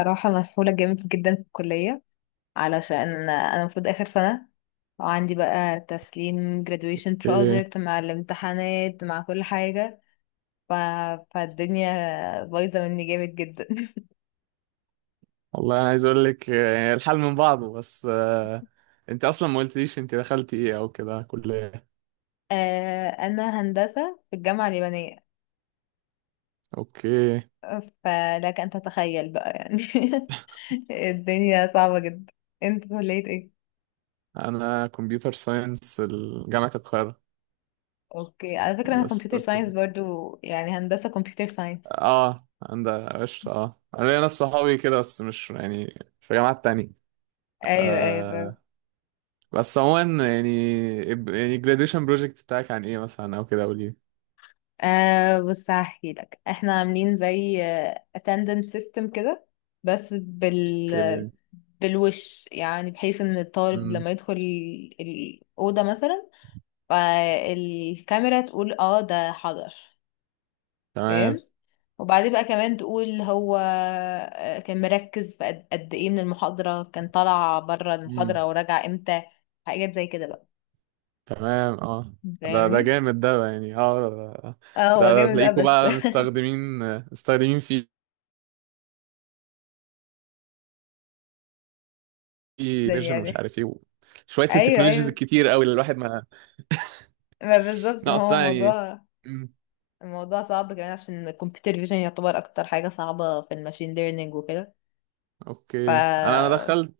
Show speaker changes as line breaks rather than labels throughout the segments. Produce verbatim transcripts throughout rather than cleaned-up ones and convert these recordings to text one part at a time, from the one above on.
صراحة مسحولة جامد جدا في الكلية، علشان أنا المفروض آخر سنة وعندي بقى تسليم graduation
ايه.
project مع الامتحانات مع كل حاجة. ف... فالدنيا بايظة مني جامد جدا.
والله انا عايز اقول لك آه، الحال من بعضه، بس آه، انت اصلا ما قلتليش انت دخلتي ايه او كده كلية.
آه، أنا هندسة في الجامعة اليابانية.
اوكي.
فلك أن تتخيل بقى يعني. الدنيا صعبة جدا. انت كلية ايه؟
انا كمبيوتر ساينس، جامعة القاهرة.
اوكي، على فكرة أنا
بس
كمبيوتر
بس
ساينس برضو، يعني هندسة كمبيوتر ساينس.
اه، عند قشطة. اه انا ليا ناس صحابي كده، بس مش يعني، في جامعات تانية.
ايوه ايوه.
آه. بس عموما، يعني، يعني graduation project بتاعك عن ايه مثلا او كده قولي.
أه بص هحكي لك، احنا عاملين زي آه، attendance system كده، بس بال
اوكي.
بالوش يعني بحيث ان الطالب
امم.
لما يدخل ال- الأوضة مثلا، فالكاميرا تقول اه ده حضر.
تمام.
فاهم. وبعدين بقى كمان تقول هو آه، كان مركز في قد قد ايه من المحاضرة، كان طلع بره المحاضرة وراجع امتى، حاجات زي كده بقى.
تمام. اه ده ده
فاهمني.
جامد ده، يعني اه. ده
اه هو
ده
جامد بقى
تلاقيكوا
بس.
بقى مستخدمين مستخدمين فيه
يعني
نيرجن ومش
يعني
عارف ايه، شوية
ايوه
التكنولوجيز
ايوه،
الكتير قوي اللي الواحد ما...
ما بالظبط،
لا،
ما هو
اصلا يعني.
موضوع.
مم،
الموضوع صعب كمان عشان الكمبيوتر فيجن يعتبر اكتر حاجة صعبة في الماشين ليرنينج وكده. ف
اوكي. انا انا
اه
دخلت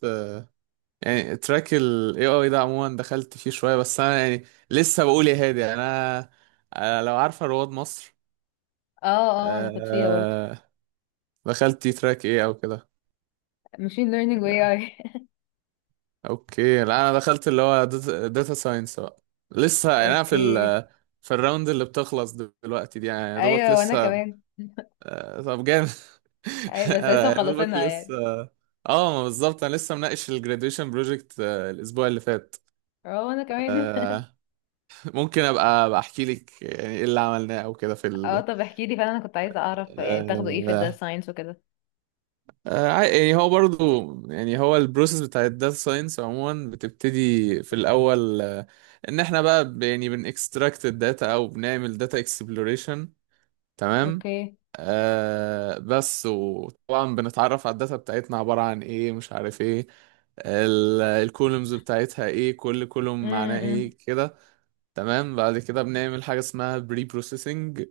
يعني تراك ال إيه آي ده عموما، دخلت فيه شوية بس انا يعني لسه بقول يا هادي. يعني انا، أنا، لو عارفة رواد مصر،
اه انا كنت فيها برضه.
آه، دخلت تراك ايه او كده؟
ماشين ليرنينج واي اي.
اوكي. لا انا دخلت اللي هو داتا ساينس بقى. لسه يعني انا في ال
اوكي.
في الراوند اللي بتخلص دلوقتي دي، يعني يا دوبك
ايوه وانا
لسه.
كمان.
آه، طب جامد.
ايوه بس لسه
آه، يا دوبك
مخلصينها
لسه.
يعني.
اه، ما بالظبط، انا لسه مناقش الجراديويشن بروجكت الاسبوع اللي فات.
اه وانا كمان.
آه، ممكن ابقى بحكي لك يعني ايه اللي عملناه او كده في
اه
ال...
طب احكي لي فعلا، انا كنت عايزة اعرف يعني بتاخدوا ايه في
آه،
الداتا ساينس وكده.
آه، عا- يعني هو برضو، يعني هو البروسيس بتاع الداتا ساينس عموما بتبتدي في الاول. آه، ان احنا بقى ب- يعني بنكستراكت الداتا، او بنعمل داتا اكسبلوريشن. تمام.
اوكي.
آه، بس وطبعا بنتعرف على الداتا بتاعتنا عبارة عن ايه، مش عارف ايه، الكولومز بتاعتها ايه، كل كولوم معناه
امم.
ايه كده. تمام. بعد كده بنعمل حاجة اسمها بري بروسيسنج.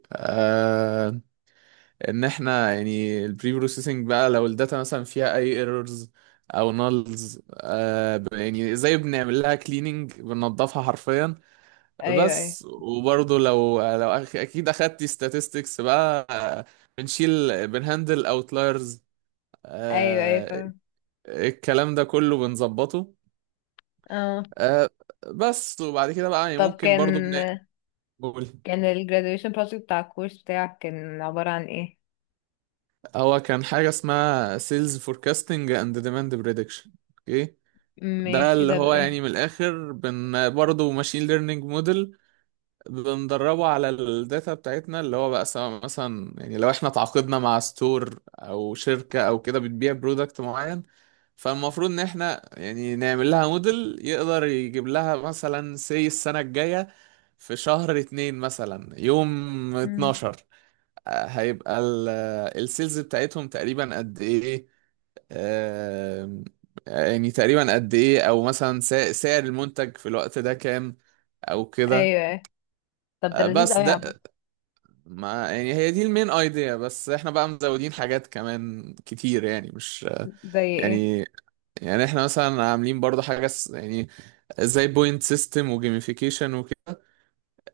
ان احنا يعني البري بروسيسنج بقى، لو الداتا مثلا فيها اي ايرورز او نالز، آه ب- يعني زي بنعمل لها كليننج، بننضفها حرفيا.
ايوه ايوه.
بس. وبرضه لو لو أخ- اكيد اخدتي statistics بقى. آه، بنشيل، بنهندل اوتلايرز.
ايوه ايوه
آه.
فاهم.
الكلام ده كله بنظبطه.
اه.
آه. بس وبعد كده بقى يعني
طب
ممكن برضه
كان
بنقول
كان الجراديويشن بروجكت بتاع الكورس بتاعك كان عبارة عن ايه؟
هو كان حاجة اسمها sales forecasting and demand prediction. اوكي. ده
ماشي،
اللي
ده
هو
بايه؟
يعني من الاخر، بن برضه ماشين ليرنينج موديل بندربه على الداتا بتاعتنا، اللي هو بقى سواء مثلا يعني لو احنا تعاقدنا مع ستور او شركة او كده بتبيع برودكت معين، فالمفروض ان احنا يعني نعمل لها موديل يقدر يجيب لها مثلا سي السنة الجاية في شهر اتنين مثلا يوم
مم.
اتناشر آه، هيبقى السيلز بتاعتهم تقريبا قد ايه. آم، يعني تقريبا قد ايه، او مثلا سا- سعر المنتج في الوقت ده كام او كده.
ايوه طب ده
آه،
لذيذ
بس
قوي عامة.
ده، ما يعني هي دي المين ايديا، بس احنا بقى مزودين حاجات كمان كتير يعني، مش
زي ايه؟
يعني، يعني احنا مثلا عاملين برضو حاجة س- يعني زي بوينت سيستم وجيميفيكيشن وكده.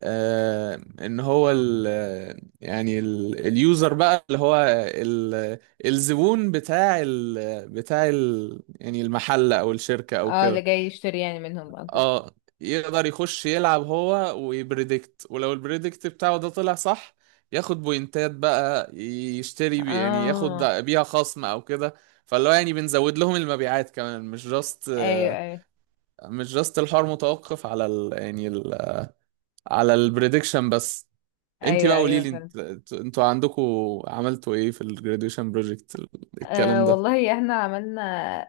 آه، ان هو ال يعني ال- اليوزر بقى اللي هو ال- الزبون بتاع ال بتاع ال يعني المحل او الشركة او
اه اللي
كده.
جاي يشتري يعني منهم او كده.
اه، يقدر يخش يلعب هو ويبريدكت، ولو البريدكت بتاعه ده طلع صح ياخد بوينتات بقى، يشتري بي يعني، ياخد
اه.
بيها خصم او كده. فاللي هو يعني بنزود لهم المبيعات كمان، مش جاست،
ايوه ايوه.
مش جاست الحوار متوقف على ال يعني ال، على البريدكشن بس. انت
ايوه
بقى قولي
ايوه
لي،
فهمت.
انت، انتوا عندكم عملتوا ايه في الجراديويشن بروجكت
آه
الكلام ده؟
والله احنا عملنا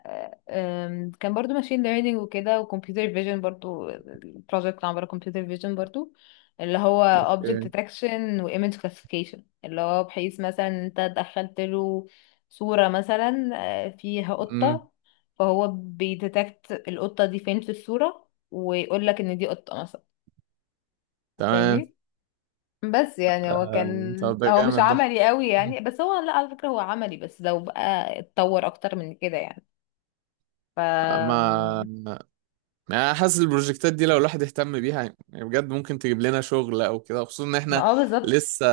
آه، آم، كان برضو ماشين ليرنينج وكده، وكمبيوتر فيجن برضو. البروجكت عبارة كمبيوتر فيجن برضو، اللي هو object
اوكي.
detection و image classification، اللي هو بحيث مثلا انت دخلت له صورة مثلا آه، فيها
امم.
قطة، فهو بيديتكت القطة دي فين في الصورة ويقول لك ان دي قطة مثلا.
تمام.
فاهمني. بس يعني هو كان
آه، طب ده
هو مش
جامد ده.
عملي قوي
مم.
يعني، بس هو لا على فكرة هو عملي، بس لو بقى اتطور اكتر من كده يعني. ف
ما يعني انا حاسس البروجكتات دي لو الواحد اهتم بيها يعني، بجد ممكن تجيب لنا شغل او كده، خصوصا ان
ما
احنا
اه بالظبط.
لسه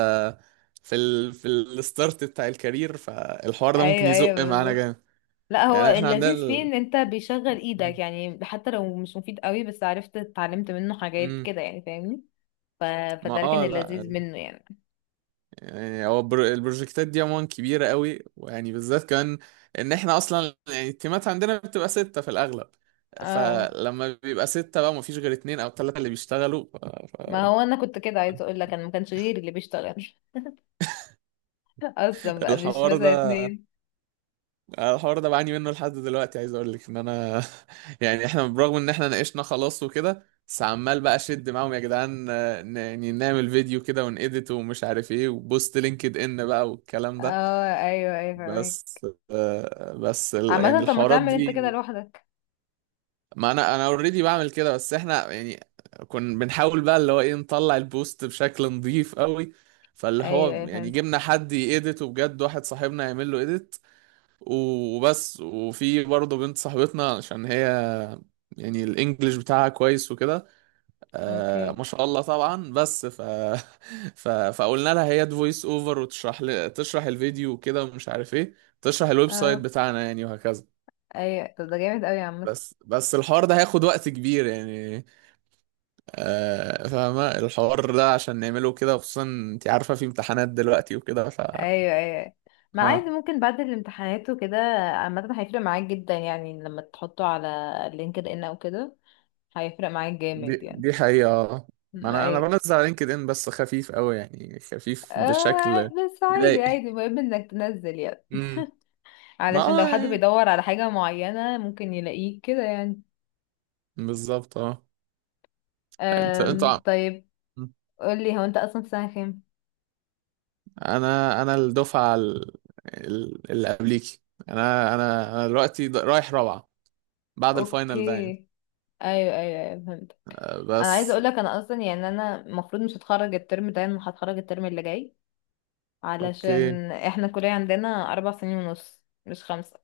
في ال في الستارت بتاع الكارير، فالحوار ده ممكن
ايوه ايوه
يزق معانا
بالظبط.
جامد
لا هو
يعني. احنا عندنا
اللذيذ فيه
ال...
ان انت بيشغل ايدك، يعني حتى لو مش مفيد قوي بس عرفت اتعلمت منه حاجات
مم.
كده يعني، فاهمني. ف...
ما
فده كان
اه، لا،
اللذيذ منه يعني.
يعني هو البر- البروجكتات دي عموما كبيرة قوي، ويعني بالذات كمان ان احنا اصلا يعني التيمات عندنا بتبقى ستة في الاغلب،
اه.
فلما بيبقى ستة بقى مفيش غير اتنين او تلاتة اللي بيشتغلوا ف-
ما
ف-
هو انا كنت كده عايزه اقول لك، انا ما كانش غيري اللي بيشتغل. اصلا بقى مش
الحوار
مثلا
ده.
اتنين.
آه، الحوار ده بعاني منه لحد دلوقتي، عايز اقول لك ان انا يعني احنا برغم ان احنا ناقشنا خلاص وكده، بس عمال بقى اشد معاهم يا جدعان، آه، ن- يعني نعمل فيديو كده ونedit ومش عارف ايه، وبوست لينكد ان بقى والكلام ده.
اه ايوه ايوه فاهمك.
بس آه، بس ال- يعني
عامة طب ما
الحوارات
تعمل انت
دي.
كده لوحدك.
ما انا انا اوريدي بعمل كده، بس احنا يعني كنا بنحاول بقى اللي هو ايه، نطلع البوست بشكل نظيف قوي. فاللي
ايوه
هو
ايوه
يعني
فهمت.
جبنا حد يedit، وبجد واحد صاحبنا يعمل له edit وبس. وفي برضه بنت صاحبتنا عشان هي يعني الانجليش بتاعها كويس وكده، آه
اوكي.
ما شاء الله طبعا. بس ف... ف... فقلنا لها هي فويس اوفر وتشرح ل... تشرح الفيديو وكده ومش عارف ايه، تشرح الويب سايت
اه.
بتاعنا يعني، وهكذا.
ايوه طب ده جامد قوي عامة.
بس بس الحوار ده هياخد وقت كبير يعني، آه فاهمة. الحوار ده عشان نعمله كده، خصوصا انت عارفة في امتحانات دلوقتي وكده ف...
ايوه ايوه. ما عادي،
آه.
ممكن بعد الامتحانات وكده. عامة هيفرق معاك جدا يعني لما تحطه على لينكد ان او كده، هيفرق معاك جامد
دي
يعني.
دي حقيقة آه. ما
أمم،
انا انا
ايوه.
بنزل على لينكد ان بس خفيف قوي يعني، خفيف
آه
بشكل
بس عادي
يضايق.
عادي، المهم انك تنزل يعني،
امم. ما
علشان لو حد
آه،
بيدور على حاجة معينة ممكن يلاقيه كده يعني.
بالظبط اه. انت انت ع-
أم طيب. قولي، هو انت اصلا في سنة كام؟
انا، انا الدفعة ال- ال- اللي قبليكي. انا انا انا دلوقتي د- رايح رابعة بعد
اوكي.
الفاينل ده يعني.
ايوه ايوه ايوه فهمت.
آه،
انا عايزه
بس.
اقول لك انا اصلا يعني انا المفروض مش هتخرج الترم ده، انا هتخرج الترم اللي جاي،
اوكي.
علشان احنا الكليه عندنا اربع سنين ونص، مش خمسه.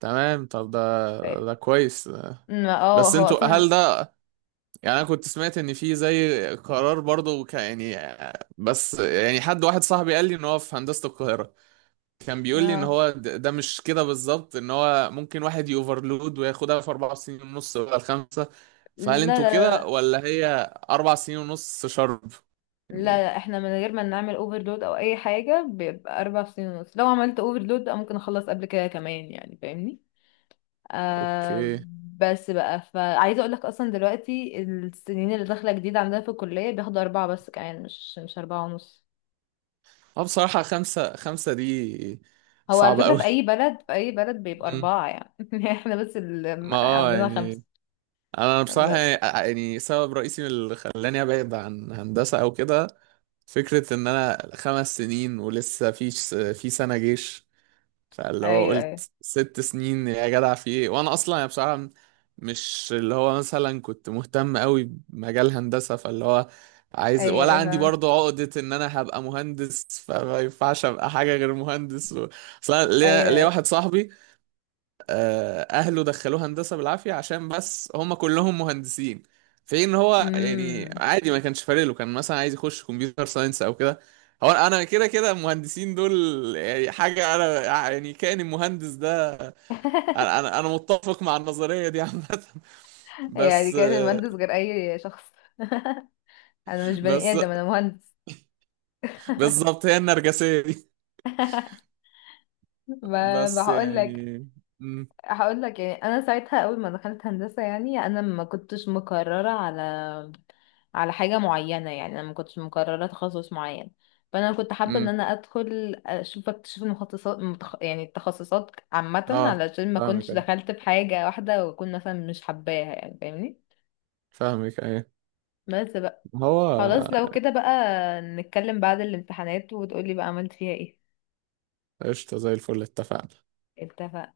تمام. طب ده ده كويس.
ما- اه
بس
هو
انتوا، هل
اصلا
ده، يعني انا كنت سمعت ان في زي قرار برضه ك- يعني، بس يعني حد، واحد صاحبي قال لي ان هو في هندسة القاهرة، كان بيقول لي ان
اه.
هو د- ده مش كده بالظبط، ان هو ممكن واحد يوفرلود وياخدها في اربع سنين ونص، ولا الخمسة؟ فهل
لا
انتوا
لا
كده،
لا
ولا هي اربع سنين ونص شرب
لا
يعني؟
لا احنا من غير ما نعمل اوفرلود او اي حاجه بيبقى اربع سنين ونص، لو عملت اوفرلود ممكن اخلص قبل كده كمان يعني، فاهمني. آه.
اوكي.
بس بقى فعايزه اقول لك اصلا دلوقتي السنين اللي داخله جديد عندنا في الكليه بياخدوا اربعه بس كمان، مش مش اربعه ونص.
اه، بصراحة خمسة، خمسة دي
هو على
صعبة
فكرة
قوي.
في أي بلد، في أي بلد بيبقى
مم.
أربعة يعني. احنا بس اللي
ما اه
عاملينها خمسة.
يعني، انا بصراحة
ب-
يعني، يعني سبب رئيسي من اللي خلاني ابعد عن هندسة او كده فكرة ان انا خمس سنين ولسه في في سنة جيش، فاللي هو
أيوه أيوه.
قلت ست سنين يا جدع في ايه؟ وانا اصلا يعني بصراحة مش اللي هو مثلا كنت مهتم قوي بمجال هندسة، فاللي هو عايز،
أيوه
ولا
أيوه
عندي
فاهمة.
برضه عقدة ان انا هبقى مهندس فما ينفعش ابقى حاجة غير مهندس و... اصلا
أيوه
ليا ليا
أيوه.
واحد صاحبي، آه، اهله دخلوه هندسه بالعافيه عشان بس هم كلهم مهندسين، في ان هو يعني
أمم.
عادي، ما كانش فارق له، كان مثلا عايز يخش كمبيوتر ساينس او كده. هو انا كده كده المهندسين دول، يعني حاجه انا، يعني كان المهندس ده، انا انا أنا متفق مع النظريه دي عامه.
يعني
بس
كانت
آه،
المهندس غير أي شخص. أنا مش بني
بس
آدم أنا مهندس.
بالظبط، هي النرجسيه دي.
ما
بس
بقول لك.
يعني، امم
هقول لك يعني انا ساعتها اول ما دخلت هندسه، يعني انا ما كنتش مقرره على على حاجه معينه، يعني انا ما كنتش مقرره تخصص معين، فانا كنت حابه ان
امم
انا ادخل اشوف اكتشف المتخصصات متخ... يعني التخصصات عامه،
اه
علشان ما
فاهمك
كنتش
أيوة،
دخلت في حاجه واحده واكون مثلا مش حباها يعني، فاهمني.
فاهمك ايه.
بس بقى، خلاص
هو
لو كده بقى نتكلم بعد الامتحانات وتقولي بقى عملت فيها ايه.
قشطه زي الفل، اتفقنا.
اتفق.